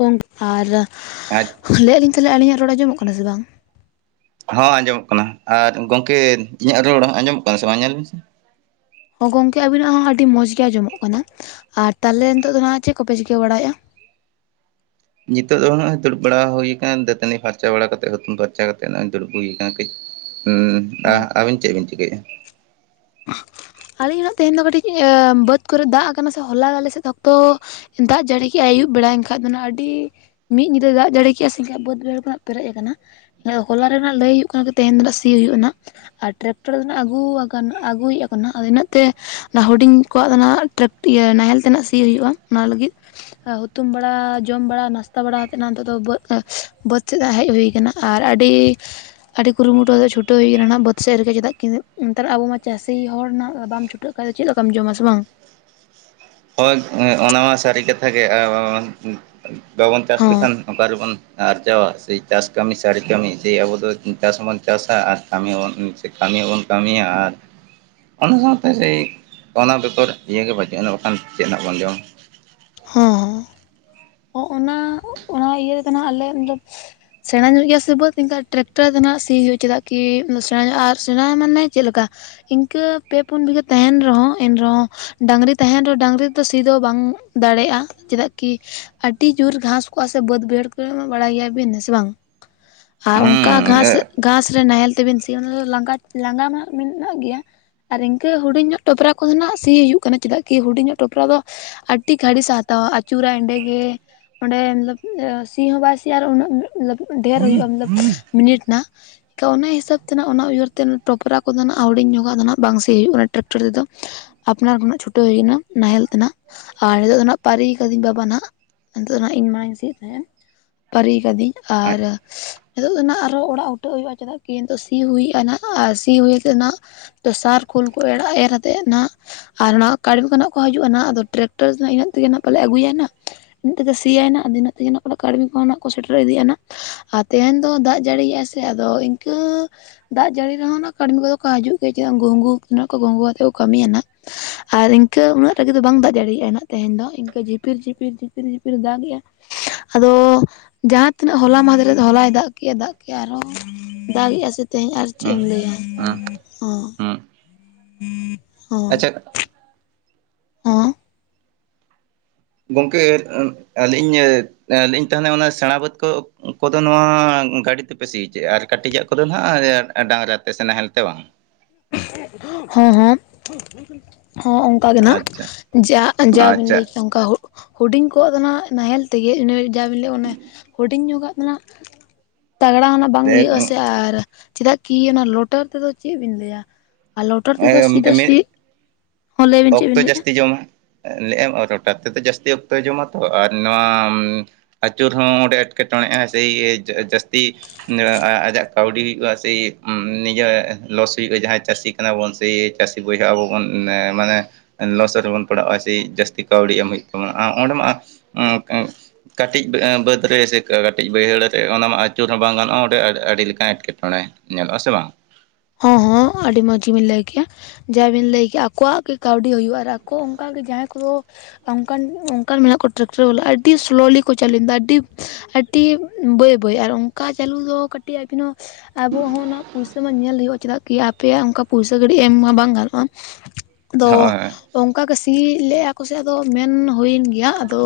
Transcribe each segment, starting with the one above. ᱜᱚᱝᱠᱮ ᱟᱨ ᱟᱡ ᱞᱟᱹᱭᱮᱫ ᱟᱞᱤᱧ ᱛᱟᱦᱚᱞᱮ ᱟᱹᱞᱤᱧᱟᱜ ᱨᱚᱲ ᱟᱸᱡᱚᱢᱚᱜ ᱠᱟᱱᱟ ᱥᱮ ᱵᱟᱝ? ᱦᱚᱸ ᱟᱸᱡᱚᱢᱚᱜ ᱠᱟᱱᱟ ᱟᱨ ᱜᱚᱝᱠᱮ ᱤᱧᱟᱹᱜ ᱨᱚᱲ ᱦᱚᱸ ᱟᱸᱡᱚᱢᱚᱜ ᱠᱟᱱᱟ ᱥᱮ ᱵᱟᱝ ᱧᱮᱞ ᱵᱤᱱ ᱥᱮ? ᱦᱚᱸ ᱜᱚᱝᱠᱮ ᱟᱵᱤᱱᱟᱜ ᱦᱚᱸ ᱟᱹᱰᱤ ᱢᱚᱡᱽ ᱜᱮ ᱟᱡᱚᱢᱚᱜ ᱠᱟᱱᱟ, ᱟᱨ ᱛᱟᱦᱞᱮ ᱱᱤᱛᱚᱜ ᱫᱚ ᱦᱟᱜ ᱪᱮᱫ ᱠᱚᱯᱮ ᱪᱤᱠᱟᱹ ᱵᱟᱲᱟᱭᱮᱜᱼᱟ? ᱱᱤᱛᱚᱜ ᱫᱚ ᱱᱚᱜᱼᱚᱭ ᱫᱩᱲᱩᱵ ᱵᱟᱲᱟ ᱦᱩᱭ ᱠᱟᱱᱟ, ᱫᱟᱹᱛᱟᱹᱱᱤ ᱯᱷᱟᱨᱪᱟ ᱵᱟᱲᱟ ᱠᱟᱛᱮ ᱦᱩᱛᱩᱢ ᱯᱷᱟᱨᱪᱟ ᱠᱟᱛᱮ ᱱᱚᱜ-ᱚᱭ ᱫᱩᱲᱩᱵ ᱦᱩᱭ ᱠᱟᱱᱟ ᱠᱟᱹᱡ ᱾ ᱦᱩᱸ ᱟ ᱟᱹᱵᱤᱱ ᱪᱮᱫ ᱵᱤᱱ ᱪᱤᱠᱟᱹᱭᱮᱫ-ᱟ? ᱟᱞᱤᱧ ᱦᱚ ᱱᱟᱜ ᱛᱮᱦᱮᱧ ᱫᱚ ᱠᱟᱹᱴᱤᱡ ᱵᱟᱹᱫᱽ ᱠᱚᱨᱮ ᱫᱟᱜ ᱠᱟᱱᱟ ᱥᱮ ᱦᱚᱞᱟ ᱟᱞᱮ ᱥᱮᱫ ᱚᱠᱛᱚ ᱫᱟᱜ ᱡᱟᱹᱲᱤ ᱠᱮᱜᱼᱟᱭ ᱟᱹᱭᱩᱵ ᱵᱮᱲᱟ ᱮᱱᱠᱷᱟᱡ ᱫᱚ ᱱᱟᱜ ᱟᱹᱰᱤ ᱢᱤᱫ ᱧᱤᱫᱟᱹ ᱫᱟᱜ ᱡᱟᱲᱮ ᱠᱼᱟ ᱥᱮ [inaudible] ᱵᱟᱹᱫᱽ ᱨᱮᱫᱚ ᱦᱟᱜ ᱯᱮᱨᱮᱡ ᱠᱟᱱᱟ᱾ ᱦᱚᱞᱟ ᱨᱮ ᱱᱟ ᱞᱟᱹᱭ ᱦᱩᱭᱩᱜ ᱠᱟᱱ ᱛᱮᱦᱮᱧ ᱫᱚ ᱱᱟᱜ ᱥᱤ ᱦᱳᱭᱳᱜ ᱱᱟᱜ ᱟᱨ ᱴᱨᱟᱠᱴᱟᱨ ᱫᱚ ᱱᱟᱜ ᱟᱹᱜᱩ ᱣᱟᱠᱟᱱᱟ ᱟᱹᱜᱩᱭᱮᱼᱟᱠᱟᱱ ᱱᱟᱜ ᱟᱫᱚ ᱤᱱᱟᱹᱜ ᱛᱮ ᱱᱟ ᱦᱩᱰᱤᱧ ᱠᱚᱣᱟᱜ ᱫᱚ ᱱᱟᱜ ᱴᱨᱮᱠ ᱤᱭᱟ ᱱᱟᱦᱮᱞ ᱛᱮᱱᱟᱜ ᱥᱤ ᱦᱩᱭᱩᱜᱼᱟ ᱚᱱᱟ ᱞᱟᱹᱜᱤᱫ ᱦᱩᱛᱩᱢ ᱵᱟᱲᱟ ᱡᱚᱢ ᱵᱟᱲᱟ ᱱᱟᱥᱛᱟ ᱵᱟᱲᱟ ᱟᱛᱮᱫ ᱱᱟᱸᱜ ᱱᱤᱛᱳ ᱫᱚ ᱵᱟᱹ ᱮᱸ ᱵᱟᱹᱫᱽ ᱥᱮᱜ ᱦᱟᱸᱜ ᱦᱮᱡ ᱦᱩᱭ ᱠᱟᱱᱟ᱾ ᱟᱨ ᱟᱹᱰᱤ ᱟᱹᱰᱤ ᱠᱩᱨᱩᱢᱩᱴᱩ ᱟᱛᱮᱜ ᱪᱷᱩᱴᱟᱹᱣ ᱦᱩᱭ ᱠᱟᱱᱟ ᱱᱟᱸᱜ ᱵᱟᱹᱫᱽ ᱥᱮᱜ ᱨᱮᱜᱮ ᱪᱮᱫᱟᱜ ᱠᱤᱱ ᱱᱮᱛᱟᱨ ᱟᱵᱚ ᱢᱟ ᱪᱟᱹᱥᱤ ᱦᱚᱲ ᱱᱟᱹᱜ ᱵᱟᱢ ᱪᱷᱩᱴᱟᱹᱜ ᱠᱷᱟᱡ ᱫᱚ ᱪᱮᱜᱞᱮᱠᱟᱢ ᱡᱚᱢᱟ ᱥᱮ ᱵᱟᱝ ᱦᱳᱭ ᱚᱱᱟ ᱢᱟ ᱥᱟᱹᱨᱤ ᱠᱟᱛᱷᱟ ᱜᱮ ᱟᱨ ᱵᱟᱵᱚᱱ ᱵᱟᱵᱚᱱ ᱪᱟᱥ ᱦᱚᱸ ᱞᱮᱠᱷᱟᱱ ᱱᱚᱝᱠᱟ ᱨᱮᱵᱚᱱ ᱟᱨᱡᱟᱣᱟ ᱥᱮᱡ ᱪᱟᱥ ᱠᱟᱹᱢᱤ ᱥᱟᱹᱨᱤ ᱠᱟᱹᱢᱤ ᱥᱮ ᱟᱵᱚᱫᱚ ᱪᱟᱥ ᱦᱚᱸᱵᱚᱱ ᱪᱟᱥᱟ ᱟᱨ ᱠᱟᱹᱢᱤ ᱦᱚᱸᱵᱚᱱ ᱠᱟᱹᱢᱤ ᱦᱚᱵᱚᱱ ᱠᱟᱹᱢᱤᱭᱟ ᱟᱨ ᱚᱱᱟ ᱥᱟᱶᱛᱮ ᱥᱮᱭ ᱚᱱᱟ ᱵᱮᱠᱷᱚᱨ ᱤᱭᱟᱹᱜᱮ ᱵᱟᱹᱪᱩᱜᱼᱟᱱᱟ ᱟᱱ ᱪᱮᱜ ᱱᱟᱜ ᱵᱚᱱ ᱡᱚᱢ ᱦᱚᱸ ᱦᱚᱸ ᱚᱸ ᱚᱱᱟ ᱚᱱᱟ ᱤᱭᱟᱹ ᱨᱮᱫᱚ ᱱᱟᱜ ᱟᱞᱮ ᱡᱚᱵ ᱥᱮᱬᱟ ᱧᱚᱜ ᱜᱮᱭᱟ ᱥᱮ ᱵᱟᱹᱫᱽ ᱮᱱᱠᱷᱟᱡ ᱴᱨᱮᱠᱴᱟᱨ ᱫᱚ ᱱᱟᱜ ᱥᱤ ᱦᱩᱭᱩᱜᱼᱟ ᱪᱮᱫᱟᱜ ᱠᱤ ᱥᱮᱬᱟ ᱧᱚᱜᱼᱟ ᱟᱨ ᱥᱮᱬᱟ ᱢᱟᱱᱮ ᱪᱮᱜ ᱞᱮᱠᱟ ᱤᱝᱠᱟᱹ ᱯᱮ ᱯᱩᱱ ᱵᱤᱜᱷᱟᱹ ᱛᱟᱦᱮᱱ ᱨᱮᱦᱚᱸ ᱮᱱᱨᱮᱦᱚᱸ ᱰᱟᱝᱨᱤ ᱛᱟᱦᱮᱱ ᱨᱮᱦᱚᱸ ᱰᱟᱝᱨᱤᱛᱚ ᱥᱤ ᱫᱚ ᱵᱟᱝ ᱫᱟᱲᱮᱜᱼᱟ ᱪᱮᱫᱟᱜ ᱠᱤ ᱟᱹᱰᱤ ᱡᱳᱨ ᱜᱷᱟᱸᱥ ᱠᱚᱜᱼᱟ ᱥᱮ ᱵᱟᱹᱫ ᱵᱟᱹᱭᱦᱟᱹᱲ ᱠᱚᱨᱮ ᱢᱟ ᱵᱟᱲᱟᱭ ᱜᱮᱭᱟᱵᱤᱱ ᱦᱮᱸ ᱥᱮ ᱵᱟᱝ [inaudible] ᱟᱨ ᱚᱝᱠᱟ ᱜᱷᱟᱥ ᱜᱷᱟᱸᱥ ᱨᱮ ᱱᱟᱦᱮᱞ ᱛᱮᱵᱤᱱ ᱥᱤᱭᱟ ᱚᱱᱟ ᱞᱟᱸ ᱞᱟᱸᱜᱟ ᱞᱟᱸᱜᱟ ᱢᱟ ᱢᱮᱱᱟᱜ ᱜᱮᱭᱟ ᱟᱨ ᱤᱝᱠᱟᱹ ᱦᱩᱰᱤᱧ ᱧᱚᱜ ᱴᱚᱯᱨᱟ ᱠᱚᱦᱚ ᱱᱟᱜ ᱥᱤ ᱦᱩᱭᱩᱜ ᱠᱟᱱᱟ ᱪᱮᱫᱟᱜ ᱠᱤ ᱦᱩᱰᱤᱧ ᱧᱚᱜ ᱴᱚᱯᱨᱟ ᱫᱚ ᱛᱤ ᱜᱷᱟᱹᱲᱤᱥ ᱥᱮ ᱦᱟᱛᱟᱣᱟ ᱟᱹᱪᱩᱨᱟᱭ ᱮᱸᱰᱮᱜᱮ ᱚᱸᱰᱮ ᱢᱟᱛᱽᱞᱚᱵ ᱥᱤ ᱦᱚᱸ ᱵᱟᱭ ᱥᱤᱭᱟ ᱟᱨ ᱩᱱᱟᱹᱜ ᱢᱚᱛᱞᱚᱵ ᱫᱷᱹᱮᱨ ᱦᱩᱭᱩᱜᱼᱟ ᱢᱚᱛᱞᱚᱵ ᱢᱤᱱᱤᱴ ᱱᱟᱜ ᱛᱚ ᱚᱱᱟ ᱦᱤᱥᱟᱹᱵ ᱛᱮ ᱱᱟᱸᱜ ᱚᱱᱟ ᱩᱭᱦᱟᱹᱨ ᱛᱮᱱ ᱴᱚᱯᱨᱟ ᱠᱚᱫᱚ ᱱᱟᱸᱜ ᱦᱩᱰᱤᱧ ᱧᱚᱜᱟᱜ ᱟᱫᱚ ᱱᱟᱸᱜ ᱵᱟᱝ ᱥᱤ ᱦᱩᱭᱩᱜ ᱠᱟᱱᱟ ᱴᱨᱮᱠᱴᱚᱨ ᱛᱮᱫᱚ ᱟᱯᱱᱟᱨ ᱱᱩᱱᱟᱹᱜ ᱪᱷᱩᱴᱟᱹᱣ ᱦᱩᱭ ᱱᱟ ᱱᱟᱦᱮᱞ ᱛᱮ ᱱᱟᱸᱜ ᱟᱨ ᱱᱤᱛᱚᱜ ᱫᱚ ᱱᱟᱸᱜ ᱯᱟᱹᱨᱤ ᱠᱟᱹᱫᱤᱧ ᱵᱟᱵᱟ ᱱᱟᱦᱟᱜ ᱱᱤᱛᱚᱜ ᱫᱚ ᱱᱟᱦᱟᱜ ᱤᱧ ᱢᱟᱭ ᱥᱤᱭᱮᱫ ᱛᱟᱦᱮᱸᱫ ᱯᱟᱹᱨᱤ ᱠᱟᱹᱫᱤᱧ ᱟᱨ ᱱᱤᱛᱚᱜ ᱫᱚ ᱱᱟᱸᱜ ᱟᱨᱦᱚ ᱚᱲᱟᱜ ᱩᱴᱟᱹᱜ ᱦᱩᱭᱩᱜᱼᱟ ᱪᱮᱫᱟᱜ ᱠᱤ ᱱᱤᱛᱚᱜ ᱥᱤ ᱦᱩᱭᱼᱟ ᱱᱟᱸᱜ ᱟᱨ ᱥᱤ ᱦᱩᱭᱛᱮ ᱱᱟᱸᱜ ᱛᱚ ᱥᱟᱨ ᱠᱷᱳᱞ ᱠᱚ ᱮᱲᱟᱹᱜ ᱮᱨᱟᱛᱮᱜ ᱱᱟᱸᱜ ᱟᱨ ᱦᱚ ᱱᱟᱸᱜ ᱠᱟᱹᱴᱷ ᱟᱜᱩ ᱠᱚ ᱱᱟᱸᱜ ᱠᱚ ᱦᱟᱹᱡᱩᱜᱼᱟ ᱱᱟᱸᱜ ᱟᱫᱚ ᱴᱨᱮᱠ ᱴᱟᱨ ᱛᱮ ᱤᱱᱟᱹᱜ ᱛᱮᱜᱮ ᱱᱟᱜ ᱯᱟᱞᱮᱜ ᱟᱹᱜᱩᱭᱟᱭ ᱱᱟᱜ ᱤᱱᱛᱮᱫᱚ ᱥᱤᱭᱟᱭᱱᱟᱹᱜ ᱟᱫᱚ ᱱᱟᱸᱜ ᱥᱤᱭᱟᱭ ᱱᱟᱸᱜ ᱚᱱᱟ ᱠᱟᱹᱴᱷ ᱜᱮᱠᱚ ᱱᱟᱹᱜ ᱠᱚ ᱥᱮᱴᱮᱨ ᱤᱫᱤᱭᱟᱼᱟ ᱱᱟᱜ ᱟᱨ ᱛᱮᱦᱮᱱ ᱫᱚ ᱫᱟᱜ ᱡᱟᱹᱲᱤᱭᱮᱜᱟᱭ ᱥᱮ ᱟᱫᱚ ᱤᱝᱠᱟᱹ ᱫᱟᱜ ᱡᱟᱹᱲᱤ ᱨᱮᱦᱚᱸ ᱱᱟᱜ ᱠᱟᱹᱰᱢᱤ ᱠᱚᱫᱚ ᱠᱚ ᱦᱟᱡᱩᱜ ᱜᱮ ᱪᱮᱫᱟᱜ ᱜᱷᱩᱝᱜᱩ ᱦᱮᱱᱟᱹᱜ ᱠᱚ ᱜᱚᱝᱜᱩ ᱟᱛᱮᱜ ᱠᱚ ᱠᱟᱹᱢᱤᱭᱟ ᱱᱟᱜ ᱟᱨ ᱤᱝᱠᱟᱹ ᱩᱱᱟᱹᱜ ᱨᱟᱹᱜᱤ ᱫᱚ ᱵᱟᱝ ᱫᱟᱜ ᱡᱟᱲᱤᱭᱮᱜᱼᱟ ᱮᱱᱚᱜ ᱛᱮᱦᱮᱱ ᱫᱚ ᱤᱱᱠᱟᱹ ᱡᱷᱤᱯᱤᱨ ᱡᱷᱤᱯᱤᱨ ᱡᱷᱤᱯᱤᱨ ᱡᱷᱤᱯᱤᱨ ᱫᱟᱜᱮᱜᱼᱟ ᱟᱫᱚ ᱡᱟᱦᱟᱸᱛᱤᱱᱟᱹᱜ ᱦᱚᱞᱟ ᱢᱟᱦᱫᱷᱮᱨ ᱨᱮ ᱦᱚᱞᱟᱭ ᱫᱟᱜ ᱠᱮᱜᱼᱟᱭ ᱫᱟᱜ ᱠᱮᱜᱼᱟ ᱟᱨᱦᱚ ᱫᱟᱜ ᱮᱜᱼᱟ ᱥᱮ ᱛᱮᱦᱮᱧ ᱟᱨ ᱪᱮᱜ ᱦᱩᱸ ᱮᱢ ᱞᱮᱭᱟ ᱦᱩᱸ ᱚᱸ ᱦᱩᱸ ᱟᱪᱪᱷᱟ ᱦᱮᱸ ᱜᱚᱝᱠᱮ ᱟᱹᱞᱤᱧ ᱧᱟ ᱟᱹᱞᱤᱧ ᱛᱚ ᱦᱟᱱᱮ ᱚᱱᱟ ᱥᱮᱬᱟ ᱵᱟᱹᱫ ᱠᱚ ᱩᱱᱠᱩᱫᱚ ᱱᱚᱣᱟ ᱜᱟᱹᱰᱤ ᱛᱮᱯᱮ ᱥᱤᱪᱚᱭᱮᱜᱼᱟ ᱟᱨ ᱠᱟᱹᱴᱤᱡᱟᱜ ᱠᱚᱫᱚ ᱱᱟᱜ ᱟᱸᱭᱮ ᱰᱟᱝᱨᱟ ᱛᱮ ᱥᱮᱸ ᱱᱟᱦᱮᱞ ᱛᱮ ᱵᱟᱝ ᱦᱚᱸ ᱦᱚᱸ ᱦᱚᱸ ᱚᱱᱠᱟ ᱜᱮ ᱱᱟᱜ ᱟᱪᱪᱷᱟ ᱡᱟ ᱡᱟ ᱵᱮᱱ ᱟᱪᱪᱷᱟ ᱞᱟᱹᱭ ᱠᱮᱜᱼᱭᱟ ᱚᱝᱠᱟ ᱦᱩᱜ ᱦᱩᱰᱤᱧ ᱠᱚᱣᱟᱜ ᱫᱚ ᱱᱟᱜ ᱱᱟᱦᱮᱞ ᱛᱮᱜᱮ ᱤᱱᱟᱹᱭ ᱡᱟᱵᱤᱱ ᱞᱟᱹᱭ ᱚᱱᱟ ᱦᱩᱰᱤᱧ ᱧᱚᱜᱟᱜ ᱫᱚ ᱱᱟᱜ ᱛᱟᱜᱽᱲᱟᱼᱚᱱᱟ ᱵᱟᱝ ᱮ ᱤᱭᱟᱹᱜ ᱟᱥᱮ ᱟᱨ ᱪᱮᱫᱟᱜ ᱠᱤ ᱚᱱᱟ ᱞᱚᱴᱟᱹᱨ ᱛᱮᱫᱚ ᱪᱮᱜ ᱵᱤᱱ ᱞᱟᱹᱭᱟ ᱟᱨ ᱞᱳᱴᱟᱹᱨ ᱛᱮ ᱫᱚ ᱥᱤ ᱫᱚ ᱮ ᱥᱤ ᱦᱚᱸ ᱞᱟᱹᱭ ᱵᱤᱱ ᱪᱮᱫ ᱵᱤᱱ ᱚᱠᱛᱚ ᱞᱟᱹᱭᱮᱜᱼᱟ ᱡᱟᱹᱥᱛᱤ ᱡᱚᱢᱟ ᱞᱮᱜᱼᱟᱢ ᱨᱚᱴᱟᱨ ᱛᱮᱫᱚ ᱡᱟᱹᱥᱛᱤ ᱚᱠᱛᱚᱭ ᱡᱚᱢᱟ ᱛᱚ ᱟᱨ ᱱᱚᱣᱟ ᱟᱹᱪᱩᱨ ᱦᱚᱸ ᱚᱸᱰᱮ ᱮᱸᱴᱠᱮᱴᱚᱬᱮᱜᱼᱟ ᱥᱮᱭ ᱡᱟᱹᱜ ᱡᱟᱹᱥᱛᱤ ᱟᱡᱟᱜ ᱠᱟᱹᱣᱰᱤ ᱦᱩᱭᱩᱜᱼᱟ ᱥᱮ ᱱᱤᱡᱮᱜ ᱞᱚᱥ ᱦᱩᱭᱩᱜᱼᱟ ᱡᱟᱦᱟᱸᱭ ᱪᱟᱹᱥᱤ ᱠᱟᱱᱟ ᱵᱚᱱ ᱥᱮ ᱪᱟᱹᱥᱤ ᱵᱚᱭᱦᱚᱸ ᱟᱵᱚ ᱵᱚᱱ ᱢᱟᱱᱮ ᱞᱚᱥ ᱨᱮᱵᱚᱱ ᱯᱟᱲᱟᱜᱼᱟ ᱥᱮᱭ ᱡᱟᱹᱥᱛᱤ ᱠᱟᱹᱣᱰᱤ ᱮᱢ ᱦᱩᱭᱩᱜ ᱛᱟᱵᱚᱱᱟ ᱟᱸ ᱚᱸᱰᱮ ᱢᱟ ᱠᱟᱹᱴᱤᱡ ᱟᱸ ᱵᱟᱹᱫᱽ ᱨᱮ ᱥᱮ ᱠᱟᱹᱴᱤᱡ ᱵᱟᱹᱭᱦᱟᱹᱲ ᱨᱮ ᱚᱱᱟ ᱢᱟ ᱟᱹᱪᱩᱨ ᱦᱚᱸ ᱵᱟᱝ ᱜᱟᱱᱚᱜᱼᱟ ᱚᱸᱰᱮ ᱟᱹᱰᱤᱞᱮᱠᱟᱱ ᱮᱸᱴᱠᱮᱴᱚᱸᱬᱮ ᱧᱮᱞᱚᱜ ᱟᱥᱮ ᱵᱟᱝ ᱦᱚᱸ ᱦᱚᱸ ᱟᱹᱰᱤ ᱢᱚᱸᱡᱽ ᱜᱮᱵᱤᱱ ᱞᱟᱹᱭ ᱠᱮᱜᱼᱟ ᱡᱟᱦᱟᱸᱭ ᱵᱤᱱ ᱞᱟᱹᱭ ᱠᱮᱜᱼᱟ ᱟᱠᱚᱣᱟᱜ ᱜᱮ ᱠᱟᱹᱣᱰᱤ ᱦᱩᱭᱩᱜᱼᱟ ᱟᱨ ᱟᱠᱚ ᱚᱝᱠᱟᱜᱮ ᱡᱟᱦᱟᱸᱭ ᱠᱚᱫᱚ ᱚᱱᱠᱟᱱ ᱚᱱᱠᱟᱱ ᱢᱮᱱᱟᱜ ᱠᱚ ᱴᱨᱟᱠᱴᱟᱨ ᱵᱟᱞᱟ ᱟᱹᱰᱤ ᱥᱳᱞᱳᱞᱤ ᱠᱚ ᱪᱟᱹᱞᱩᱭᱟ ᱟᱹᱰᱤ ᱟᱹᱰᱤ ᱵᱟᱹᱭ ᱵᱟᱹᱭ ᱟᱨ ᱚᱱᱠᱟ ᱪᱟᱹᱞᱩ ᱫᱚ ᱠᱟᱹᱴᱤᱡ ᱟᱵᱚ ᱦᱚᱸ ᱯᱩᱭᱥᱟ ᱢᱟ ᱧᱮᱞ ᱦᱳᱭᱳᱼᱟ ᱪᱟᱜ ᱠᱤ ᱟᱯᱮᱭᱟᱜ ᱚᱱᱠᱟ ᱯᱩᱭᱥᱟ ᱜᱤᱰᱤ ᱮᱢ ᱢᱟ ᱵᱟᱝ ᱜᱟᱱᱚᱜᱼᱟ᱾ ᱛᱚ ᱦᱳᱭ ᱦᱳᱭ ᱚᱱᱠᱟᱜᱮ ᱥᱤ ᱞᱮᱫᱼᱟ ᱠᱚᱥᱮ ᱟᱫᱚ ᱢᱮᱱ ᱦᱩᱭᱮᱱ ᱜᱮᱭᱟ ᱟᱫᱚ᱾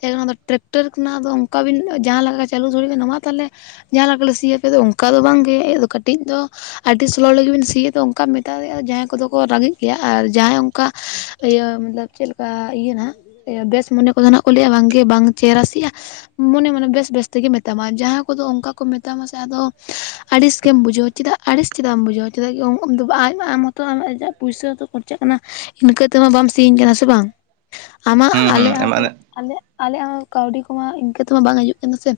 ᱡᱮ ᱚᱱᱟ ᱫᱚ ᱴᱨᱟᱠᱴᱟᱨ ᱨᱮᱱᱟᱜ ᱫᱚ ᱚᱱᱠᱟ ᱵᱤᱱ ᱡᱟᱦᱟᱸ ᱞᱮᱠᱟ ᱪᱟᱹᱞᱩ ᱫᱟᱲᱮ ᱵᱱᱟ ᱢᱟ ᱛᱟᱦᱚᱞᱮ᱾ ᱡᱟᱦᱟᱸ ᱞᱮᱠᱟᱞᱮ ᱥᱤᱭᱟᱯ ᱫᱚ ᱚᱱᱠᱟ ᱫᱚ ᱵᱟᱝᱜᱮ ᱟᱫᱚ ᱠᱟᱹᱴᱤᱡ ᱫᱚ ᱟᱹᱰᱤ ᱥᱚᱞᱚ ᱞᱟᱹᱜᱤᱫ ᱵᱤᱱ ᱥᱤᱭᱟ ᱫᱚ ᱚᱱᱠᱟ ᱢᱮᱛᱟ ᱫᱮᱼᱟ ᱡᱟᱦᱟᱸᱭ ᱠᱚᱫᱚ ᱠᱚ ᱨᱸᱜᱤᱮᱡ ᱜᱮᱭᱟ ᱟᱨ ᱡᱟᱦᱟᱸᱭ ᱚᱱᱠᱟ᱾ ᱤᱭᱟᱹ ᱢᱚᱛᱞᱚᱵ ᱪᱮᱫᱮᱠᱟ ᱤᱭᱟᱹ ᱱᱟᱜ ᱵᱮᱥ ᱢᱚᱱᱮ ᱠᱚᱫᱚ ᱱᱟᱜ ᱠᱚ ᱞᱟᱹᱭᱮᱜᱼᱟ ᱵᱟᱝᱜᱮ ᱵᱟᱝ ᱪᱮ ᱨᱟᱥᱤᱜᱼᱟ᱾ ᱢᱚᱱᱮ ᱢᱚᱱᱮ ᱵᱮᱥ ᱵᱮᱥ ᱛᱮᱜᱮ ᱢᱮᱛᱟᱢᱟ, ᱡᱟᱦᱟᱸ ᱠᱚᱫᱚ ᱚᱱᱠᱟ ᱠᱚ ᱢᱮᱛᱟᱢᱟ ᱥᱮ ᱟᱫᱚ ᱟᱹᱲᱤᱥ ᱜᱮᱢ ᱵᱩᱡᱷᱟᱹᱣᱚ᱾ ᱪᱮᱫᱟᱜ ᱟᱹᱲᱤᱥ ᱪᱮᱫᱟᱜ ᱮᱢ ᱵᱩᱡᱷᱟᱹᱣᱟ, ᱪᱮᱫᱟᱜ ᱟᱢ ᱦᱚᱛᱚ ᱟᱢ ᱟᱡᱟᱜ ᱯᱩᱭᱥᱟᱹᱛᱚ ᱠᱷᱚᱨᱪᱟᱜ ᱠᱟᱱᱟ᱾ ᱤᱱᱠᱟᱹ ᱛᱮᱢᱟ ᱵᱟᱢ ᱥᱤᱧᱧ ᱠᱟᱱᱟ ᱥᱮ ᱵᱟᱝ᱾ ᱟᱢᱟᱜ ᱦᱩᱸ ᱦᱩᱸ ᱟᱞᱮᱭᱟᱜ ᱮᱢᱟᱱ ᱟᱞᱮ ᱟᱞᱮᱭᱟᱜ ᱦᱚᱸ ᱠᱟᱹᱣᱰᱤ ᱠᱚᱢᱟ ᱤᱱᱠᱟᱹ ᱛᱮᱢᱟ ᱵᱟᱝ ᱦᱤᱡᱩᱜᱼᱟ᱾ ᱪᱮᱫ ᱥᱮ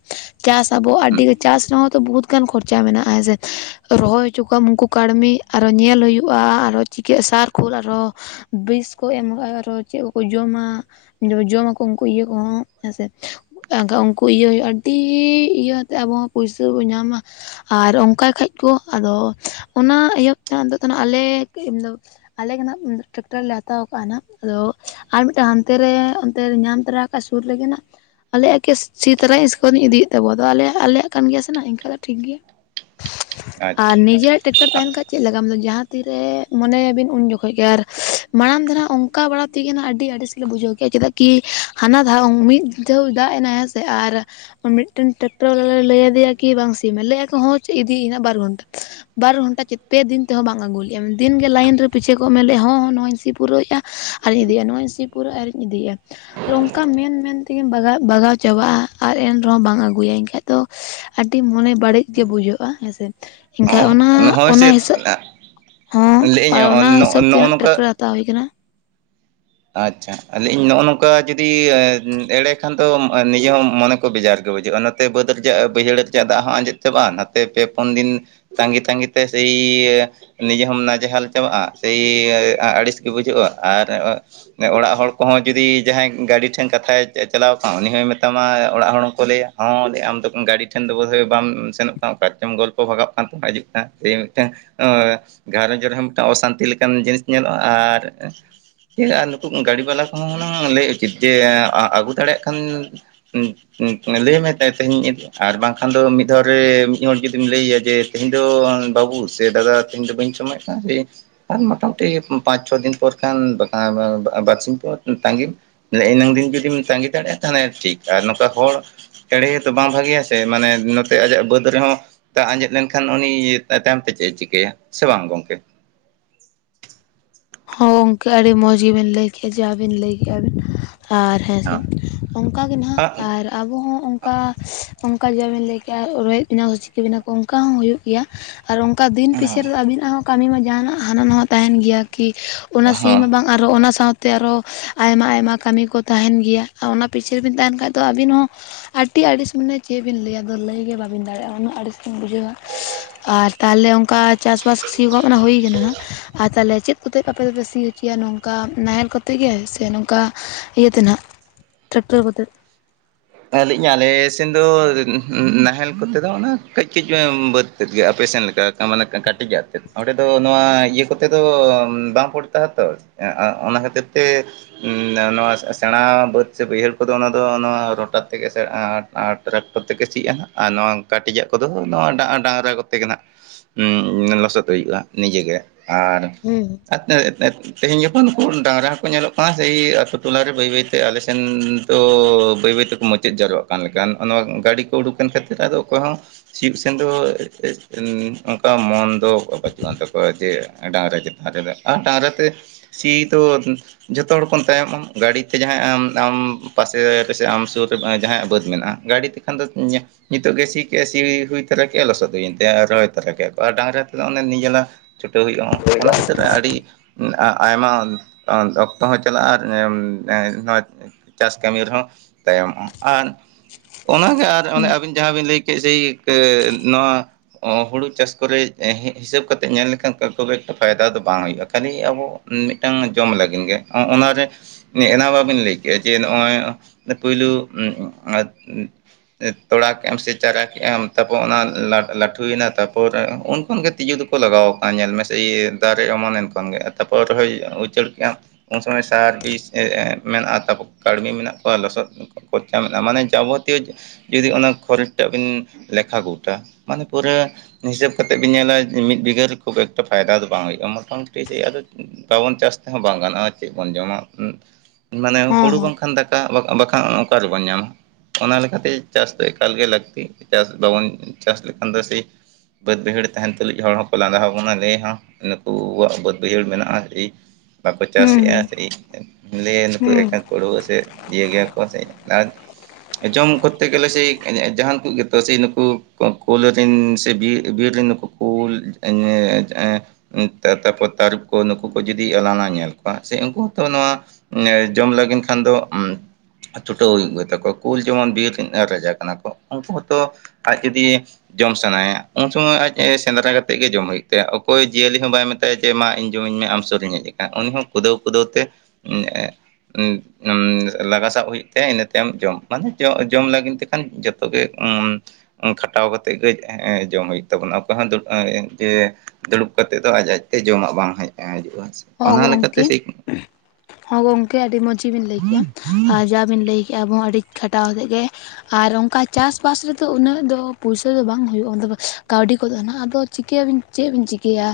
ᱪᱟᱥ ᱟᱵᱚ ᱦᱩᱸ ᱟᱹᱰᱤᱜ ᱪᱟᱥ ᱨᱮᱦᱚᱸ ᱛᱚ ᱵᱚᱦᱩᱛ ᱜᱟᱱ ᱠᱷᱚᱨᱪᱟ ᱢᱮᱱᱟᱜᱼᱟ ᱦᱮᱸᱥᱮ᱾ ᱨᱚᱦᱚᱭ ᱦᱚᱪᱚ ᱠᱚᱣᱟ ᱩᱱᱠᱩ ᱠᱟᱹᱲᱢᱤ ᱟᱨᱚ ᱧᱮᱞ ᱦᱩᱭᱩᱜᱼᱟ ᱟᱨᱚ ᱪᱤᱠᱟᱹᱜᱼᱟ ᱥᱟᱨ ᱠᱷᱳᱞ ᱟᱨᱚᱸ ᱵᱤᱥ ᱠᱚ ᱮᱢᱚᱜᱼᱟ ᱟᱨᱚ ᱪᱮᱫ ᱠᱚᱠᱚ ᱡᱚᱢᱟ᱾ ᱡᱚ ᱢᱟᱠᱚ ᱩᱱᱠᱩ ᱤᱭᱟᱹ ᱠᱚᱦᱚᱸ ᱦᱮᱸᱥᱮ᱾ ᱮᱱᱠᱷᱟ ᱩᱱᱠᱩ ᱤᱭᱟᱹ ᱦᱩᱭᱩᱜᱼᱟ ᱟᱹᱰᱤ ᱤᱭᱟᱹᱛᱮ ᱟᱵᱚ ᱦᱚᱸ ᱯᱩᱭᱥᱟᱹ ᱵᱚᱱ ᱧᱟᱢᱟ᱾ ᱟᱨ ᱚᱱᱠᱟᱭ ᱠᱷᱟᱡ ᱠᱚ, ᱟᱫᱚ ᱚᱱᱟ ᱤᱭᱟᱹ ᱛᱮᱫᱚ ᱠᱟᱱᱟ ᱟᱞᱮ ᱟᱞᱮ ᱦᱟᱜ ᱴᱨᱟᱠᱴᱟᱨ ᱞᱮ ᱦᱟᱛᱟᱣ ᱟᱠᱟᱫᱼᱟᱜ ᱱᱟᱜ ᱟᱫᱚ ᱟᱨ ᱢᱤᱫᱴᱟᱱ ᱦᱟᱱᱛᱮ ᱨᱮ ᱚᱱᱛᱮ ᱧᱟᱢ ᱛᱚᱨᱟ ᱠᱷᱟᱡ ᱥᱩᱨ ᱨᱮᱜᱮ ᱱᱟᱜ ᱟᱞᱮᱭᱟᱜ ᱠᱷᱮᱛ ᱥᱤ ᱛᱟᱨᱟᱭᱟ ᱤᱥᱠᱩᱞᱤᱧ ᱤᱫᱤᱭᱮᱫ ᱛᱟᱵᱚ ᱟᱫᱚ ᱟᱞᱮ ᱟᱞᱮᱭᱟᱜ ᱠᱟᱱ ᱜᱮᱭᱟ ᱥᱮ ᱤᱱᱠᱟᱹ ᱫᱚ᱾ ᱴᱷᱤᱠ ᱜᱮᱭᱟ [unintelligible] ᱟᱪᱪᱷᱟ ᱟᱨ ᱱᱤᱡᱮᱨ ᱴᱮᱠᱴᱟᱨ ᱛᱟᱦᱮᱱ ᱠᱷᱟᱱᱡ ᱪᱮᱫ ᱞᱟᱜ ᱡᱟᱦᱟᱸ ᱛᱤᱨᱮ ᱢᱚᱱᱮ ᱭᱟᱵᱤᱱ ᱩᱱ ᱡᱚᱠᱷᱚᱱ ᱜᱮ, ᱟᱨ ᱢᱟᱲᱟᱝ ᱫᱷᱟᱨᱟ ᱚᱱᱠᱟ ᱵᱟᱲᱟ ᱛᱮᱜᱮ ᱦᱱᱟᱜ ᱟᱹᱰᱤ ᱟᱹᱲᱮᱥ ᱜᱮᱞᱮ ᱵᱩᱡᱷᱟᱹᱣ ᱠᱮᱜᱼᱟ, ᱪᱮᱫᱟᱜ ᱠᱤ ᱦᱟᱱᱟ ᱫᱷᱟᱣ ᱢᱤᱫ ᱫᱷᱟᱣ ᱫᱟᱜ ᱮᱱᱟᱭᱟ ᱥᱮ ᱟᱨ ᱟᱨ ᱢᱤᱫᱴᱮᱱ ᱴᱨᱟᱠᱴᱟᱨ ᱵᱟᱞᱟᱮ ᱞᱟᱹᱭ ᱟᱫᱮᱭᱟ ᱠᱤ ᱵᱟᱝ ᱥᱤᱢ ᱢᱮ ᱞᱟᱹᱭ ᱟᱠᱚ ᱦᱚᱸ ᱪᱮᱫ ᱤᱫᱤᱭᱧᱟᱜ ᱵᱟᱨ ᱜᱷᱚᱱᱴᱟ᱾ ᱵᱟᱨ ᱜᱷᱚᱱᱴᱟ ᱪᱮᱫ ᱯᱮ ᱫᱤᱱ ᱛᱮᱦᱚᱸ ᱵᱟᱝ ᱟᱹᱜᱩ ᱞᱮᱼᱟᱢ ᱫᱤᱱᱜᱮ ᱞᱟᱭᱤᱱ ᱨᱮ ᱯᱤᱪᱷᱟᱹ ᱠᱚᱜ ᱢᱮ ᱞᱟᱹᱭᱥᱴᱟᱭ ᱦᱚᱸ ᱱᱚᱣᱟᱧ ᱥᱤ ᱯᱩᱨᱟᱹᱣᱮᱜᱼᱟ᱾ ᱟᱨᱤᱧ ᱤᱫᱤᱭᱮᱫᱼᱟ ᱱᱚᱜᱼᱚᱭ ᱤᱧ ᱥᱤ ᱯᱩᱨᱟᱹ ᱟᱨᱤᱧ ᱤᱫᱤᱭᱮᱫᱼᱟ᱾ ᱟᱨ ᱚᱱᱠᱟ ᱢᱮᱱ ᱢᱮᱱ ᱛᱮᱜᱮᱢᱟᱜ ᱵᱟᱜᱟᱣ ᱪᱟᱵᱟᱜᱼᱟ ᱟᱨ ᱮᱱ ᱨᱮᱦᱚᱸ ᱵᱟᱝ ᱟᱹᱜᱩᱭᱟ ᱮᱱᱠᱷᱟᱡ ᱫᱚ ᱟᱹᱰᱤ ᱢᱚᱱᱮ ᱵᱟᱹᱲᱤᱡ ᱜᱮ ᱵᱩᱡᱷᱟᱹᱜᱼᱟ ᱦᱮᱸᱥᱮ᱾ ᱮᱱᱠᱷᱟᱡ ᱚᱱᱟ ᱦᱳᱭ ᱚᱱᱟ ᱥᱮ ᱦᱤᱥᱟᱹᱵ ᱦᱚᱸ ᱞᱟᱹᱭᱮᱜ ᱟᱨ ᱚᱱᱟ ᱟᱹᱧ ᱱᱚᱜᱼᱚ ᱦᱤᱥᱟᱹᱵ ᱛᱮᱤᱱᱟᱹᱜ ᱱᱚᱝᱠᱟ ᱴᱠᱴᱟᱨ ᱦᱟᱛᱟᱣ ᱦᱩᱭ ᱟᱠᱟᱱᱟ ᱟᱪᱪᱷᱟ ᱟᱫᱚ ᱤᱧ ᱱᱚᱜᱼᱚᱭ ᱱᱚᱝᱠᱟ ᱡᱩᱫᱤ ᱮᱲᱮ ᱠᱷᱟᱱ ᱫᱚ ᱱᱤᱡᱮ ᱦᱚᱸ ᱢᱚᱱᱮ ᱠᱚ ᱵᱷᱮᱡᱟᱨ ᱜᱮ ᱵᱩᱡᱷᱟᱹᱜᱼᱟ᱾ ᱛᱮ ᱵᱟᱹᱫᱽ ᱨᱮᱭᱟᱜ ᱵᱟᱹᱭᱦᱟᱹᱲ ᱨᱮᱭᱟᱜ ᱫᱟᱜ ᱦᱚᱸ ᱟᱸᱡᱮᱫ ᱪᱟᱵᱟᱜᱼᱟ ᱱᱟᱛᱮ ᱯᱮ ᱯᱩᱱ ᱫᱤᱱ ᱛᱟᱺᱜᱤ ᱛᱟᱺᱜᱤ ᱛᱮ ᱥᱮᱭ ᱱᱤᱡᱮ ᱦᱚᱢ ᱱᱟᱡᱮᱦᱟᱞ ᱪᱟᱵᱟᱜᱼᱟ, ᱥᱮᱭ ᱟᱹᱲᱤᱥ ᱜᱮ ᱵᱩᱡᱷᱟᱹᱜᱼᱟ᱾ ᱟᱨ ᱚᱲᱟᱜ ᱦᱚᱲ ᱠᱚᱦᱚᱸ ᱡᱩᱫᱤ ᱡᱟᱦᱟᱸᱭ ᱜᱟᱹᱰᱤ ᱴᱷᱮᱱ ᱠᱟᱛᱷᱟᱭ ᱪᱟᱞᱟᱣ ᱠᱚᱟᱱ ᱩᱱᱤ ᱦᱚᱭ ᱢᱮᱛᱟᱢᱟ ᱚᱲᱟᱜ ᱦᱚᱲ ᱦᱚᱸᱠᱚ ᱞᱟᱹᱭᱟ᱾ ᱦᱚᱸ ᱞᱟᱹᱭᱟᱢ ᱫᱚ ᱜᱟᱹᱰᱤ ᱴᱷᱮᱱ ᱫᱚ [unintelligible] ᱵᱟᱢ ᱥᱮᱱᱚᱜ ᱠᱟᱱᱟ ᱚᱠᱟ ᱪᱚᱢ ᱜᱚᱞᱯᱚ ᱵᱷᱟᱜᱟᱜ ᱠᱟᱱ ᱛᱮ ᱦᱤᱡᱩᱜ ᱠᱟᱱᱟ ᱢᱤᱫᱴᱟᱝ ᱜᱷᱟᱸᱨᱚᱸᱧᱡᱽ ᱨᱮᱦᱚᱸ ᱢᱤᱫᱴᱟᱱ ᱚᱥᱟᱱᱛᱤ ᱞᱮᱠᱟᱱ ᱡᱤᱱᱤᱥ ᱧᱮᱞᱚᱜᱼᱟ ᱟᱨ ᱮ ᱟᱨ ᱱᱩᱠᱩ ᱜᱟᱹᱰᱤ ᱵᱟᱞᱟ ᱠᱚᱦᱚᱸ ᱦᱩᱱᱟᱹᱝ ᱞᱟᱹᱭ ᱩᱪᱤᱛ, ᱡᱮ ᱟᱹᱜᱩ ᱫᱟᱲᱮᱭᱟᱜ ᱠᱷᱟᱱ ᱞᱟᱹᱭ ᱢᱮ ᱛᱮᱦᱮᱧ ᱟᱨ ᱵᱟᱝᱠᱷᱟᱱ ᱫᱚ ᱢᱤᱫ ᱫᱷᱟᱣ ᱨᱮ ᱢᱤᱫ ᱦᱚᱲ ᱡᱩᱫᱤᱢ ᱞᱟᱹᱭᱟ ᱡᱮ ᱛᱮᱦᱮᱧ ᱫᱚ ᱵᱟᱹᱵᱩ ᱥᱮ ᱫᱟᱫᱟ ᱛᱮᱦᱮᱧ ᱫᱚ ᱵᱟᱹᱧ ᱥᱚᱢᱚᱭ ᱟᱨ ᱢᱚᱴᱟᱢᱩᱴᱤ ᱯᱟᱸᱪ ᱪᱷᱚ ᱫᱤᱱ ᱯᱚᱨ ᱠᱷᱟᱱ [unintelligible] ᱛᱟᱸᱜᱤ ᱤᱱᱟᱹᱝ ᱫᱤᱱ ᱡᱩᱫᱤᱢ ᱛᱟᱸᱜᱤ ᱫᱟᱲᱮᱭᱟᱜᱼᱟ ᱛᱟᱦᱚᱞᱮ ᱴᱷᱤᱠ, ᱟᱨ ᱱᱚᱝᱠᱟ ᱦᱚᱲ ᱮᱲᱮᱛᱚ ᱵᱟᱝ ᱵᱷᱟᱜᱮᱭᱟ ᱥᱮ ᱢᱟᱱᱮ ᱱᱚᱛᱮ ᱟᱡᱟᱜ ᱵᱟᱹᱫᱽ ᱨᱮᱦᱚᱸ ᱫᱟᱜ ᱟᱸᱡᱮᱫ ᱞᱮᱱ ᱠᱷᱟᱱ ᱩᱱᱤ ᱛᱟᱭᱚᱢ ᱛᱮ ᱪᱮᱫᱼᱮ ᱪᱤᱠᱟᱹᱭᱟ ᱥᱮ ᱵᱟᱝ ᱜᱚᱢᱠᱮ? ᱦᱚᱸ ᱜᱚᱝᱠᱮ ᱟᱹᱰᱤ ᱢᱚᱡᱽ ᱜᱮᱵᱤᱱ ᱞᱟᱹᱭ ᱠᱮᱜᱼᱟ ᱡᱮ ᱟᱹᱵᱤᱱ ᱞᱟᱹᱭ ᱠᱮᱜᱼᱟ ᱵᱤᱱ᱾ ᱟᱨ ᱦᱮᱸ ᱥᱮ ᱚᱱᱠᱟᱜᱮ ᱱᱟᱦᱟᱜ ᱦᱮᱸ ᱟᱨ ᱟᱵᱚ ᱦᱚᱸ ᱚᱱᱠᱟ ᱚᱱᱠᱟ ᱤᱥ ᱡᱮ ᱵᱤᱱ ᱞᱟᱹᱭ ᱠᱮᱜᱼᱟ ᱨᱚᱭᱮᱫ ᱵᱮᱱᱟ ᱪᱤᱠᱟᱹ ᱵᱤᱱᱟ ᱠᱚ ᱚᱱᱠᱟ ᱦᱚᱸ ᱦᱩᱭᱩᱜ ᱜᱮᱣᱟ᱾ ᱟᱨ ᱚᱱᱠᱟ ᱫᱤᱱ ᱯᱤᱪᱷᱮ ᱨᱮᱦᱚᱸ ᱟᱵᱤᱱᱟᱜ ᱦᱚᱸ ᱠᱟᱹᱢᱤ ᱢᱟ ᱡᱟᱦᱟᱱᱟᱜ ᱦᱟᱱᱟ ᱱᱟᱣᱟ ᱛᱟᱦᱮᱱ ᱜᱮᱭᱟ ᱠᱤ ᱚᱱᱟ ᱦᱮᱸ ᱥᱤ ᱢᱟ ᱵᱟᱝ᱾ ᱟᱨᱚ ᱚᱱᱟ ᱥᱟᱶᱛᱮ ᱟᱨᱚ ᱟᱭᱢᱟ ᱟᱭᱢᱟ ᱠᱟᱹᱢᱤ ᱠᱚ ᱛᱟᱦᱮᱱ ᱜᱮᱣᱟ ᱚᱱᱟ ᱯᱤᱪᱷᱮ ᱨᱮᱵᱤᱱ ᱛᱟᱦᱮᱱ ᱠᱷᱟᱡ ᱫᱚ ᱟᱹᱵᱤᱱ ᱦᱚᱸ ᱟᱹᱴᱴᱤ ᱟᱹᱲᱤᱥ ᱢᱟᱱᱮ ᱪᱮᱫ ᱵᱤᱱ ᱞᱟᱹᱭᱟ ᱟᱫᱚ ᱞᱟᱹᱭ ᱜᱮ ᱵᱟᱹᱵᱤᱱ ᱫᱟᱲᱮᱼᱟ ᱩᱱᱟᱜ ᱟᱹᱲᱤᱥ ᱵᱩᱡᱷᱟᱹᱣᱟ ᱟᱨ ᱛᱟᱦᱚᱞᱮ ᱚᱱᱠᱟ ᱪᱟᱥᱵᱟᱥ ᱥᱤᱦᱚ ᱦᱚ ᱢᱟᱱᱮ ᱦᱩᱭ ᱠᱟᱱᱟ᱾ ᱟᱨ ᱛᱟᱦᱚᱞᱮ ᱪᱮᱫ ᱠᱚᱛᱮ ᱟᱯᱮ ᱫᱚᱯᱮ ᱥᱤ ᱦᱚᱪᱚᱭᱟ ᱱᱚᱝᱠᱟ ᱱᱟᱦᱮᱞ ᱠᱚᱛᱮ ᱜᱮ ᱥᱮ ᱱᱚᱝᱠᱟ ᱤᱭᱟᱹ ᱛᱮ ᱱᱟᱜ? [unintelligible] ᱟᱹᱞᱤᱧ ᱟᱞᱮ ᱥᱮᱱ ᱫᱚ ᱱᱟᱦᱮᱞ ᱠᱚᱛᱮ ᱫᱚ ᱚᱱᱟ ᱠᱟᱹᱡ ᱠᱟᱹᱡ ᱵᱟᱹᱫᱽ ᱛᱮᱫ ᱜᱮ ᱟᱯᱮ ᱥᱮᱱ ᱞᱮᱠᱟ᱾ ᱢᱟᱱᱮ ᱠᱟᱹ ᱠᱟᱹᱴᱤᱡ ᱟᱫᱛᱮᱫ ᱚᱸᱰᱮᱮᱫ ᱫᱚ ᱱᱚᱣᱟ ᱤᱭᱟᱹ ᱠᱚᱛᱮ ᱫᱚ ᱵᱟᱝ ᱯᱚᱨᱛᱟᱼᱟ ᱛᱚ᱾ ᱮᱸ ᱚ ᱚᱱᱟ ᱦᱚᱸᱛᱮ ᱛᱮ ᱚᱸ ᱱᱚᱣᱟ ᱥᱮᱬᱟ ᱵᱟᱹᱫᱽ ᱥᱮ ᱵᱟᱹᱭᱦᱟᱹᱲ ᱠᱚᱫᱚ ᱚᱱᱟ ᱫᱚ ᱱᱚᱣᱟ ᱨᱚᱴ ᱴᱟᱨ ᱛᱮᱜᱮ ᱴᱨᱟᱠᱴᱚᱨ ᱛᱮᱜᱮ ᱥᱤᱼᱟ ᱦᱟᱸᱜ ᱟᱨ ᱱᱚᱣᱟ ᱠᱟᱹᱴᱤᱡᱟᱜ ᱠᱚᱫᱚ ᱱᱚᱣᱟ ᱰᱟᱜ ᱰᱟᱝᱨᱟ ᱠᱚᱛᱮ ᱜᱮ ᱦᱟᱸᱜ ᱞᱚᱥᱚᱫ ᱦᱩᱭᱩᱜ-ᱟ ᱱᱤᱡᱮ ᱜᱮ ᱟᱨ ᱮᱫ ᱛᱮᱦᱮᱧ ᱜᱟᱯᱟ ᱱᱩᱠᱩ ᱰᱟᱝᱨᱟ ᱦᱚᱸᱠᱚ ᱧᱮᱞᱚᱜ ᱠᱟᱱᱟ ᱥᱮᱭ ᱟᱛᱩᱳ ᱴᱚᱞᱟ ᱨᱮ ᱵᱟᱹᱭ ᱵᱟᱹᱭᱛᱮ ᱟᱞᱮᱥᱱ᱾ ᱛᱚ ᱵᱟᱹᱭ ᱵᱟᱹᱭ ᱛᱮᱠᱚ ᱢᱩᱪᱟᱹᱫ ᱡᱟᱨᱣᱟᱜ ᱠᱟᱱ ᱞᱮᱠᱟ ᱱᱚᱣᱟ ᱜᱟᱹᱰᱤ ᱠᱚ ᱩᱰᱩᱠ ᱠᱮᱱ ᱠᱷᱟᱹᱛᱤᱨ ᱟᱫᱚ ᱚᱠᱚᱭ ᱦᱚᱸ ᱪᱤᱯ ᱥᱮᱱ ᱫᱚ ᱮᱠ ᱮᱠ ᱩᱸ ᱚᱱᱠᱟ ᱢᱚᱱ ᱫᱚ ᱵᱟᱹ ᱵᱟᱹᱪᱩᱜ ᱠᱟᱱ ᱛᱟᱠᱚᱣᱟ ᱡᱮ ᱰᱟᱝᱨᱟ ᱪᱮᱛᱟᱱ ᱨᱮ ᱫᱚ ᱟᱨ ᱰᱟᱽᱝᱨᱟ ᱛᱮ ᱥᱤ ᱫᱚ᱾ ᱡᱷᱚᱛᱚ ᱦᱚᱲ ᱠᱷᱚᱱ ᱛᱟᱭᱚᱢ ᱟᱢ ᱜᱟᱹᱰᱤᱛᱮ ᱡᱟᱦᱟᱸᱭ ᱟᱢ ᱟᱢ ᱯᱟᱥᱮ ᱨᱮᱥᱮ ᱟᱢ ᱥᱩᱨ᱾ ᱡᱟᱦᱟᱸᱭᱟᱜ ᱵᱟᱹᱫ ᱢᱮᱱᱟᱜᱼᱟ ᱜᱟᱹᱰᱤ ᱛᱮᱠᱷᱟᱱ ᱫᱚ ᱧᱮ ᱱᱤᱛᱚᱜ ᱜᱮ ᱥᱤ ᱠᱮᱭᱟ ᱥᱤ ᱦᱩᱭ ᱛᱟᱨᱟ ᱠᱮᱭᱟ ᱞᱚᱥᱚᱫ ᱦᱩᱭ ᱮᱱ ᱛᱟᱭᱟ ᱟᱨ ᱨᱚᱦᱚᱭ ᱛᱟᱨᱟ ᱠᱮᱭᱟ ᱠᱚ ᱟᱨ ᱰᱟᱝᱨᱟ ᱛᱮᱫᱚ ᱚᱱᱮ ᱱᱤᱡᱟᱞᱟ ᱪᱷᱩᱴᱟᱹᱣ ᱦᱩᱭᱩᱜᱼᱟ ᱚᱱᱟ ᱠᱷᱟᱹᱛᱤᱨ ᱟᱹᱰᱤ᱾ ᱟᱭᱢᱟ ᱚᱠᱛᱚ ᱦᱚᱸ ᱪᱟᱞᱟᱜ-ᱟ ᱟᱨ ᱱᱚ-ᱚᱣ ᱪᱟᱥ ᱠᱟᱹᱢᱤ ᱨᱮᱦᱚᱸ᱾ ᱛᱟᱭᱚᱢᱚᱜᱼᱟ ᱟᱨ ᱚᱱᱟᱜᱮ ᱟᱨ ᱚᱱᱮ ᱦᱩᱸ ᱟᱹᱵᱤᱱ ᱡᱟᱦᱟᱸ ᱵᱤᱱ ᱞᱟᱹᱭ ᱠᱮᱫ ᱥᱮᱭ ᱠᱮ ᱱᱚᱣᱟ᱾ ᱚ ᱦᱩᱲᱩ ᱪᱟᱥ ᱠᱚᱨᱮ ᱦᱮᱸ ᱦᱤᱥᱟᱹᱵ ᱠᱟᱛᱮᱜ ᱧᱮᱞ ᱞᱮᱠᱷᱟᱱ ᱠᱟᱵ ᱠᱷᱩᱵ ᱮᱠᱴᱟ ᱯᱷᱟᱭᱫᱟ ᱫᱚ ᱵᱟᱝ ᱦᱩᱭᱩᱜᱼᱟ ᱠᱷᱟᱹᱞᱤ ᱟᱵᱚ᱾ ᱢᱤᱫᱴᱟᱝ ᱡᱚᱢ ᱞᱟᱹᱜᱤᱱ ᱜᱮ ᱚᱸ ᱚᱱᱟᱨᱮ ᱮᱱᱟ ᱵᱟᱵᱤᱱ ᱞᱟᱹᱭ ᱠᱮᱫᱮᱜᱼᱟ ᱡᱮ ᱱᱚᱜᱼᱚᱭ᱾ ᱯᱩᱭᱞᱩ [inaudible] ᱛᱚᱲᱟ ᱠᱮᱫᱢ ᱥᱮ ᱪᱟᱨᱟ ᱠᱮᱣᱟᱢ ᱛᱟᱨᱯᱚᱨ ᱚᱱᱟ ᱞᱟ ᱞᱟᱹᱴᱷᱩᱭᱮᱱᱟ ᱛᱟᱯᱚᱨ ᱩᱱ ᱠᱷᱚᱱ ᱜᱮ ᱛᱤᱡᱩ ᱫᱚᱠᱚ᱾ ᱠᱚ ᱞᱟᱜᱟᱣ ᱟᱠᱚᱱ ᱧᱮᱞ ᱢᱮᱥᱮ ᱥᱮᱭ ᱫᱟᱨᱮ ᱚᱢᱚᱱᱮᱱ ᱠᱷᱚᱱ ᱜᱮ ᱛᱟᱨᱯᱚᱨ ᱨᱚᱦᱚᱭ ᱩᱪᱟᱹᱲ ᱠᱮᱫ ᱟᱢ᱾ ᱩᱱ ᱥᱚᱢᱚᱭ ᱥᱟᱨ ᱵᱷᱤᱥ ᱮᱸ ᱮᱸ ᱢᱮᱱᱟᱜᱼᱟ ᱛᱟᱯᱚ ᱠᱟᱹᱲᱢᱤ ᱢᱮᱱᱟᱜ᱾ ᱚᱠᱟ ᱞᱚᱥᱫ ᱠᱚᱪᱟ ᱢᱮᱱᱟᱜ-ᱟ ᱢᱟᱱᱮ ᱡᱵᱚᱛᱤᱭ ᱡᱩᱫᱤ ᱚᱱᱟ ᱠᱷᱚᱨᱪ ᱴᱟᱜ ᱵᱤᱱ ᱞᱮᱠᱷᱟ ᱜᱩᱴᱟ ᱢᱟᱱᱮ ᱯᱩᱨᱟᱹ ᱦᱤᱥᱟᱹᱵ ᱠᱟᱛᱮᱜ ᱵᱤᱱ ᱧᱮᱞᱟ ᱢᱤᱫ ᱵᱤᱜᱷᱟᱹ ᱨᱮ ᱠᱷᱩᱵ ᱮᱠᱴᱟ ᱯᱷᱟᱭᱫᱟ ᱫᱚ ᱵᱟᱝ ᱦᱩᱭᱩᱜᱼᱟ ᱢᱚᱴᱟᱢᱩᱴᱤ ᱪᱮ ᱟᱫᱚ ᱵᱟᱵᱚᱱ ᱪᱟᱥ ᱛᱮᱦᱚᱸ ᱵᱟᱝ ᱜᱟᱱᱚᱜᱼᱟ ᱪᱮᱫ ᱵᱚᱱ ᱡᱚᱢᱟ ᱢᱟᱱᱮ ᱦᱩᱲᱩ ᱦᱮᱸ ᱵᱟᱝᱠᱷᱟᱱ ᱫᱟᱠᱟ᱾ ᱫᱟᱜ ᱵᱟᱜ ᱵᱟᱠᱷᱟᱱ ᱚᱠᱟ ᱨᱮᱵᱚᱱ ᱧᱟᱢᱟ᱾ ᱚᱱᱟ ᱞᱮᱠᱟᱛᱮ ᱪᱟᱥ ᱫᱚ ᱮᱠᱟᱞᱜᱮ ᱞᱟᱹᱠᱛᱤ ᱪᱟᱥ ᱵᱟᱵᱚᱱ ᱪᱟᱥ ᱞᱮᱠᱷᱟᱱ ᱫᱚ ᱥᱮ᱾ ᱵᱟᱹᱫᱽ ᱵᱟᱹᱭᱦᱟᱹᱲ ᱛᱟᱦᱮᱱ ᱛᱩᱞᱩᱡ ᱦᱚᱲ ᱦᱚᱸᱠᱚ ᱞᱟᱸᱫᱟ ᱦᱟᱵᱚᱱᱟ ᱞᱟᱹᱭ ᱦᱚᱸ᱾ ᱱᱩᱠᱩᱣᱟᱜ ᱵᱟᱹᱫᱽ ᱵᱟᱹᱭᱦᱟᱹᱲ ᱢᱮᱱᱟᱜᱼᱟ ᱮᱭ ᱵᱟᱠᱚ ᱪᱟᱥ ᱦᱮᱸ ᱮᱭᱟ ᱦᱩᱸ ᱥᱮ ᱮᱭ ᱞᱮᱭ ᱱᱩᱠᱩ ᱦᱩᱸ ᱮᱠᱟ ᱠᱩᱲᱣᱟᱹ ᱥᱮ ᱤᱭᱟᱹ ᱜᱮᱣᱟ ᱠᱚ ᱥᱮ ᱪᱟᱥ ᱡᱚᱢ ᱠᱚᱨᱛᱮ ᱜᱮᱞᱮ ᱥᱮ ᱡᱟᱦᱟᱱ ᱠᱚ ᱜᱮᱛᱚ ᱥᱮ ᱱᱩᱠᱩ ᱠᱩᱞ ᱨᱮᱱ ᱥᱮ ᱵᱤᱨ ᱵᱤᱨ ᱨᱮᱱ ᱱᱩᱠᱩ᱾ [unintelligible] ᱱᱩᱠ ᱛᱟ ᱛᱟᱨᱯᱚᱨ ᱛᱟᱹᱨᱩᱯ ᱠᱚ ᱱᱩᱠᱩ ᱠᱚ ᱡᱩᱫᱤ ᱟᱞᱟᱝᱞᱟᱝ ᱧᱮᱞ ᱠᱚᱣᱟ ᱥᱮ ᱩᱱᱝᱠᱩ ᱦᱚᱸᱛᱚ ᱱᱚᱣᱟ ᱱᱮ ᱡᱚᱢ ᱞᱟᱹᱜᱤᱫ ᱠᱷᱟᱱ ᱫᱚ ᱩ ᱪᱷᱩᱴᱟᱹᱣ ᱦᱩᱭᱩᱜ ᱜᱮ ᱛᱟᱟᱠᱚᱣᱟ ᱠᱩᱞ ᱡᱮᱢᱚᱱ ᱵᱤᱨ ᱨᱤᱱ ᱨᱟᱡᱟ ᱠᱟᱱᱟ ᱠᱚ ᱩᱱᱠᱩ ᱦᱚᱸᱛᱚ ᱟᱡ ᱡᱩᱫᱤ ᱡᱚᱢ ᱥᱟᱱᱟᱭᱟ ᱩᱱ ᱥᱚᱢᱚᱭ ᱟᱡ ᱮᱸ ᱥᱮᱸᱫᱽᱨᱟ ᱠᱟᱛᱮᱜ ᱜᱮ ᱡᱚᱢ ᱦᱩᱭᱩᱜ ᱛᱟᱣᱟ ᱚᱠᱚᱭ ᱡᱤᱭᱟᱹᱞᱤ ᱦᱚᱸ ᱵᱟᱭ ᱢᱮᱛᱟ ᱢᱮᱛᱟᱭ ᱡᱮ ᱢᱟ ᱤᱧ ᱡᱚᱢᱤᱧ ᱢᱮ ᱟᱢ ᱥᱩᱨᱤᱧ ᱦᱮᱡ ᱟᱠᱟᱱ ᱩᱱᱤ ᱦᱚᱸ ᱠᱷᱩᱫᱟᱹᱣ ᱠᱩᱩᱫᱟᱹᱣ ᱛᱮ ᱮᱸ ᱩᱢ ᱞᱟᱜᱟ ᱥᱟᱵ ᱦᱩᱭᱩᱜ ᱛᱟᱭᱟ ᱤᱱᱟᱹᱛᱮ ᱡᱚᱢ ᱢᱟᱱᱮ ᱡᱚ ᱡᱚᱢ ᱞᱟᱹᱜᱤᱫ ᱛᱮᱠᱷᱟᱱ ᱡᱚᱛᱚᱜ ᱜᱮ ᱩᱢ ᱠᱷᱟᱴᱟᱣ ᱠᱟᱛᱮᱜ ᱜᱮ ᱦᱮᱸᱡᱚᱢ ᱦᱩᱭᱩᱜ ᱛᱟᱵᱚᱱᱟ ᱚᱠᱚᱭ ᱦᱚᱸ ᱫᱩᱠ ᱡᱮ ᱫᱩᱲᱩᱵ ᱠᱟᱛᱮᱫ ᱫᱚ ᱟᱡ ᱟᱡᱛᱮ ᱡᱚᱢᱼᱟᱜ ᱵᱟᱝ ᱦᱮᱡ ᱦᱤᱡᱩᱜᱼᱟ ᱦᱮᱸᱥᱮ ᱦᱚᱸ ᱚᱱᱟ ᱞᱮᱠᱟᱛᱮ ᱜᱚᱝᱠᱮ ᱥᱮᱭ᱾ ᱦᱚᱸ ᱜᱚᱝᱠᱮ ᱟᱹᱰᱤ ᱢᱚᱸᱡᱽ ᱜᱮᱵᱤᱱ ᱞᱟᱹᱭ ᱠᱮᱜᱼᱟ ᱟᱨ ᱡᱟ ᱵᱤᱱ ᱞᱟᱹᱭ ᱠᱮᱜᱼᱟ ᱟᱵᱚ ᱟᱹᱰᱤ ᱠᱷᱟᱴᱟᱣ ᱠᱟᱛᱜ ᱜᱮ᱾ ᱟᱨ ᱚᱝᱠᱟ ᱪᱟᱥᱼᱵᱟᱥ ᱨᱮᱫᱚ ᱩᱱᱟᱹᱜ ᱫᱚ ᱯᱩᱭᱥᱟᱹ ᱫᱚ ᱵᱟᱝ ᱦᱩᱭᱩᱜᱼᱟ ᱠᱟᱹᱣᱰᱤ ᱠᱚᱫᱚ ᱦᱟᱱᱟᱜ ᱟᱫᱚ᱾ ᱪᱤᱠᱟᱹᱭ ᱟᱵᱤᱱ ᱪᱮᱫᱵᱤᱱ ᱪᱤᱠᱟᱹᱭᱟ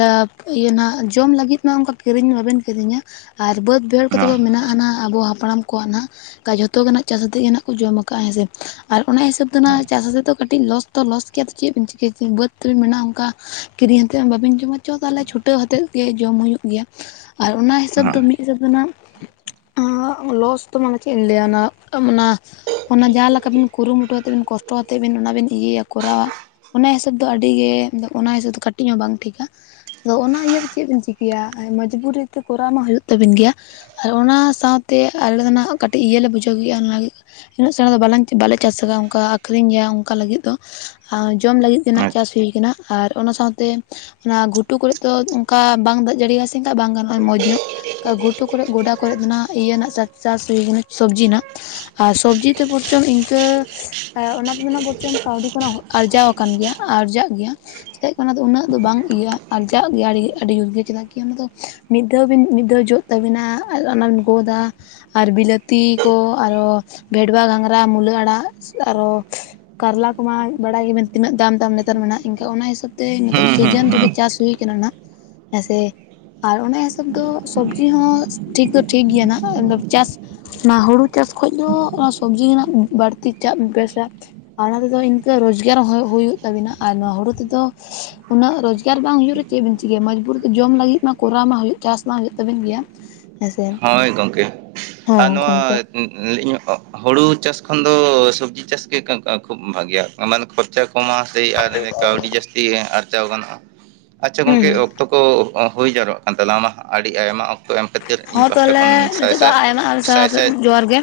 ᱞᱟᱵᱷ ᱤᱭᱟᱹ ᱱᱟᱦᱜ᱾ ᱡᱚᱢ ᱞᱟᱹᱜᱤᱫ ᱢᱟ ᱚᱱᱠᱟ ᱠᱤᱨᱤᱧ ᱵᱟᱵᱮᱱ ᱠᱤᱨᱤᱧᱟ ᱟᱨ ᱵᱟᱹᱫ ᱵᱟᱹᱭᱦᱟᱹᱲ ᱠᱚᱛᱮ ᱫᱚ ᱢᱮᱱᱟᱜᱼᱟ ᱦᱟᱱᱟ ᱟᱵᱚ ᱦᱟᱯᱲᱟᱢ ᱠᱚᱣᱟᱜ ᱱᱟᱦᱜ ᱡᱷᱚᱛᱚ ᱜᱮ ᱱᱟᱦᱜ ᱪᱟᱥ ᱟᱛᱮᱜ ᱜᱮ ᱱᱟᱦᱜ ᱠᱚ ᱡᱚᱢ ᱠᱟᱜᱼᱟ ᱦᱮᱸ ᱥᱮ ᱟᱨ ᱚᱱᱟ ᱦᱤᱥᱟᱹᱵ ᱛᱮ ᱢᱟ ᱪᱟᱥᱮᱫ ᱫᱚ ᱠᱟᱹᱴᱤᱡ ᱞᱚᱥ ᱫᱚ ᱞᱚᱥ ᱜᱮᱭᱟ ᱟᱫᱚ ᱪᱮᱫ ᱵᱮᱱ ᱪᱤᱠᱟᱹᱭᱟ ᱵᱟᱹᱫᱽ ᱛᱮ ᱢᱮᱱᱟᱜᱼᱟ ᱚᱱᱠᱟ ᱠᱤᱨᱤᱧᱛᱮᱫ ᱦᱚᱸ ᱵᱟᱵᱮᱱ ᱡᱚᱢᱟ ᱪᱚ ᱛᱟᱦᱞᱮ ᱪᱷᱩᱴᱟᱹᱣ ᱟᱛᱮᱫ ᱜᱮ ᱡᱚᱢ ᱦᱩᱭᱩᱜ ᱜᱮᱭᱟ ᱟᱨ ᱚᱱᱟ ᱦᱤᱥᱟᱹᱵᱽ ᱦᱚᱸ ᱫᱚ ᱢᱤᱫ ᱦᱤᱥᱟᱹᱵᱽ ᱫᱚ ᱱᱟᱦᱜ ᱞᱚᱥ ᱫᱚ ᱢᱟᱱᱮ ᱪᱮᱫ ᱤᱧ ᱞᱟᱹᱭᱟ ᱚᱱᱟ ᱚᱱᱟ ᱚᱱᱟ ᱡᱟᱦᱟᱸ ᱞᱮᱠᱟ ᱵᱤᱱ ᱠᱩᱨᱩᱢᱩᱴᱩ ᱟᱛᱮ ᱵᱤᱱ ᱠᱚᱥᱴᱚ ᱛᱮ ᱵᱤᱱ ᱚᱱᱟ ᱵᱤᱱ ᱤᱭᱟᱹᱭᱟ ᱠᱚᱨᱟᱣᱟ ᱚᱱᱟ ᱦᱤᱥᱟᱹᱵ ᱫᱚ ᱟᱹᱰᱤ ᱜᱮ ᱚᱱᱟ ᱦᱤᱥᱟᱹᱵ ᱫᱚ ᱠᱟᱹᱴᱤᱡ ᱦᱚᱸ ᱵᱟᱝ ᱴᱷᱤᱠᱟ᱾ ᱟᱫᱚ ᱚᱱᱟ ᱤᱭᱟᱹᱛᱮ ᱪᱮᱫ ᱵᱤᱱ ᱪᱤᱠᱟᱹᱭᱟ ᱢᱚᱡᱽᱵᱩᱨᱤ ᱛᱮ ᱠᱚᱨᱟᱣ ᱢᱟ ᱦᱩᱭᱩᱜ ᱛᱟᱵᱤᱱ ᱜᱮᱭᱟ᱾ ᱟᱨ ᱚᱱᱟ ᱥᱟᱶᱛᱮ ᱟᱞᱮ ᱦᱚᱸ ᱱᱟᱦᱜ ᱠᱟᱹᱴᱤᱡ ᱤᱭᱟᱹᱞ ᱞᱮ ᱵᱩᱡᱷᱟᱹᱣ ᱜᱮᱭᱟ ᱚᱱᱟ ᱜᱮ ᱩᱱᱟᱹᱜ ᱥᱮᱬᱟ ᱫᱚ ᱵᱟᱞᱟᱧ ᱵᱟᱞᱮ ᱪᱟᱥ ᱠᱟᱫᱟ ᱚᱱᱠᱟ ᱟᱠᱷᱨᱤᱧ ᱜᱮᱭᱟ ᱚᱱᱠᱟ ᱞᱟᱹᱜᱤᱫ ᱫᱚ᱾ ᱟ ᱡᱚᱢ ᱞᱟᱹᱜᱤᱫ ᱜᱮ ᱱᱟᱦᱜ ᱟᱪᱪᱷᱟ ᱪᱟᱥ ᱦᱩᱭ ᱠᱟᱱᱟ ᱟᱨ ᱚᱱᱟ ᱥᱟᱶᱛᱮ ᱚᱱᱟ ᱜᱷᱩᱴᱩ ᱠᱚᱨᱮᱫ ᱫᱚ ᱚᱱᱠᱟ ᱵᱟᱝ ᱫᱟᱲᱮᱭᱟᱜᱼᱟ ᱥᱮ ᱮᱱᱠᱷᱟᱡ ᱵᱟᱝ ᱜᱟᱱᱚᱜᱼᱟ ᱢᱚᱸᱡᱽ ᱧᱚᱜ ᱜᱷᱩᱴᱩ ᱠᱚᱨᱮᱜ ᱜᱚᱰᱟ ᱠᱚᱨᱮᱜ ᱫᱚ ᱱᱟᱦᱜ ᱤᱭᱟᱹ ᱨᱮᱱᱟᱜ ᱪᱟᱥ ᱪᱟᱥ ᱦᱩᱭ ᱟᱠᱟᱱᱟ ᱥᱚᱵᱽᱡᱤ ᱱᱟᱦᱜ᱾ ᱟᱨ ᱥᱚᱵᱽᱡᱤ ᱛᱮ ᱵᱚᱨᱪᱚᱝ ᱤᱱᱠᱟᱹ ᱚᱱᱟ ᱛᱮᱫᱚ ᱱᱟᱦᱚ ᱵᱚᱨᱪᱚᱢ ᱠᱟᱹᱣᱰᱤ ᱠᱚ ᱟᱨᱡᱟᱣ ᱟᱠᱟᱱ ᱜᱮᱭᱟ ᱟᱨᱡᱟᱜ ᱜᱮᱭᱟ ᱪᱮᱫ ᱟᱱᱟ ᱩᱱᱟᱹᱜ ᱫᱚ ᱵᱟᱝ ᱤᱭᱟᱹᱜᱼᱟ ᱟᱨᱡᱟᱜ ᱜᱮᱭᱟ ᱟᱹᱰᱤ ᱡᱳᱨ ᱜᱮ ᱪᱮᱫᱟᱜ ᱠᱤ ᱚᱱᱟ ᱫᱚ ᱢᱤᱫ ᱫᱷᱟᱣ ᱵᱤᱱ ᱢᱤᱫ ᱫᱷᱟᱣ ᱡᱚᱜ ᱛᱟᱹᱵᱤᱱᱟ ᱟᱨ ᱚᱱᱟᱢ ᱜᱚᱫ ᱟ ᱟᱨ ᱵᱤᱞᱟᱹᱛᱤ ᱠᱚ ᱟᱨᱚ ᱵᱷᱮᱰᱣᱟ ᱜᱷᱟᱝᱜᱽᱨᱟ ᱢᱩᱞᱟᱹ ᱟᱲᱟᱜ ᱟᱨᱚ ᱠᱟᱨᱞᱟ ᱠᱚᱢᱟ ᱵᱟᱲᱟᱭ ᱜᱮᱭᱟ ᱵᱤᱱ ᱛᱤᱱᱟᱹᱜ ᱫᱟᱢ ᱫᱟᱢ ᱱᱮᱛᱟᱨ ᱢᱟ ᱱᱟᱦᱜ ᱤᱱᱠᱟᱹ ᱚᱱᱟ ᱦᱤᱥᱟᱹᱵ ᱛᱮ ᱱᱤᱛᱚᱜ ᱦᱩᱸ ᱦᱩᱸ ᱥᱤᱡᱤᱱ ᱨᱮᱜᱮ ᱦᱩᱸ ᱪᱟᱥ ᱦᱩᱭ ᱠᱟᱱᱟ ᱱᱟᱦᱜ᱾ ᱦᱮᱸᱥᱮ ᱟᱨ ᱚᱱᱟ ᱦᱤᱥᱟᱹᱵ ᱫᱚ ᱥᱚᱵᱽᱡᱤ ᱦᱚᱸ ᱴᱷᱤᱠ ᱫᱚ ᱴᱷᱤᱠ ᱜᱮᱭᱟ ᱱᱟᱦᱜ ᱪᱟᱥ ᱚᱱᱟ ᱦᱩᱲᱩ ᱪᱟᱥ ᱠᱷᱚᱡ ᱫᱚ ᱚᱱᱟ ᱥᱚᱵᱡᱤ ᱨᱮᱱᱟᱜ ᱵᱟᱹᱲᱛᱤ ᱪᱟᱥ ᱵᱮᱥᱟ᱾ ᱟᱨ ᱚᱱᱟ ᱛᱮᱫᱚ ᱤᱱᱠᱟᱹ ᱨᱚᱡᱽᱜᱟᱨ ᱦᱚᱸ ᱦᱩᱭᱩᱜ ᱛᱟᱵᱤᱱᱟ ᱟᱨ ᱱᱚᱣᱟ ᱦᱩᱲᱩ ᱛᱮᱫᱚ ᱩᱱᱟᱹᱜ ᱨᱳᱡᱽᱜᱟᱨ ᱵᱟᱝ ᱦᱩᱭᱩᱜ ᱨᱮ ᱪᱮᱫ ᱵᱤᱱ ᱪᱤᱠᱟᱹᱭᱟ ᱢᱚᱡᱽᱵᱩᱨ ᱫᱚ ᱡᱚᱢ ᱞᱟᱹᱜᱤᱫ ᱢᱟ ᱠᱚᱨᱟᱣ ᱢᱟ ᱦᱩᱭᱩᱜ ᱪᱟᱥ ᱢᱟ ᱦᱩᱭᱩᱜ ᱛᱟᱵᱮᱱ ᱜᱮᱭᱟ᱾ ᱦᱮᱸᱥᱮ ᱦᱳᱭ ᱜᱚᱢᱠᱮ ᱟᱨ ᱦᱚᱸ ᱱᱚᱣᱟ ᱜᱚᱝᱠᱮ ᱞᱟᱹᱭ ᱧᱚᱜ ᱦᱩᱲᱩ ᱪᱟᱥ ᱠᱷᱚᱱ ᱫᱚ ᱥᱚᱵᱽᱡᱤ ᱪᱟᱥᱜᱮ ᱠᱷᱩᱵ ᱵᱷᱟᱮᱜᱭᱟ ᱚᱱᱟ ᱫᱚ ᱠᱷᱚᱨᱪᱟ ᱠᱚᱢ ᱟ ᱛᱮ ᱟᱨ ᱠᱟᱹᱣᱰᱤ ᱡᱟᱹᱥᱛᱤ ᱟᱨᱡᱟᱣ ᱜᱟᱱᱚᱜᱼᱟ ᱟᱪᱪᱷᱟ ᱦᱩᱸ ᱜᱚᱝᱠᱮ ᱚᱠᱛᱚ ᱠᱚ ᱦᱩᱭ ᱡᱟᱣᱨᱟᱜ ᱠᱟᱱ ᱛᱟᱞᱟᱝᱟ ᱟᱹᱰᱤ ᱟᱭᱢᱟ ᱚᱠᱛᱚ ᱮᱢ ᱠᱷᱟᱹᱛᱤᱨ ᱤᱧ ᱦᱚᱸ ᱯᱟᱥᱴᱟ ᱛᱟᱦᱚᱞᱮ ᱠᱷᱚᱱ ᱥᱟᱭ ᱱᱤᱛᱚᱜ ᱫᱚ ᱥᱟᱭ ᱟᱭᱢᱟ ᱟᱭᱢᱟ ᱥᱟᱭ ᱥᱟᱭ ᱥᱟᱨᱦᱟᱣ ᱡᱚᱦᱟᱨ ᱜᱮ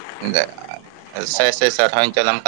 [unintelligible] ᱥᱟᱭ ᱥᱟᱭ ᱥᱟᱨᱦᱟᱣ ᱤᱧ ᱪᱟᱞᱟᱢ ᱟ᱾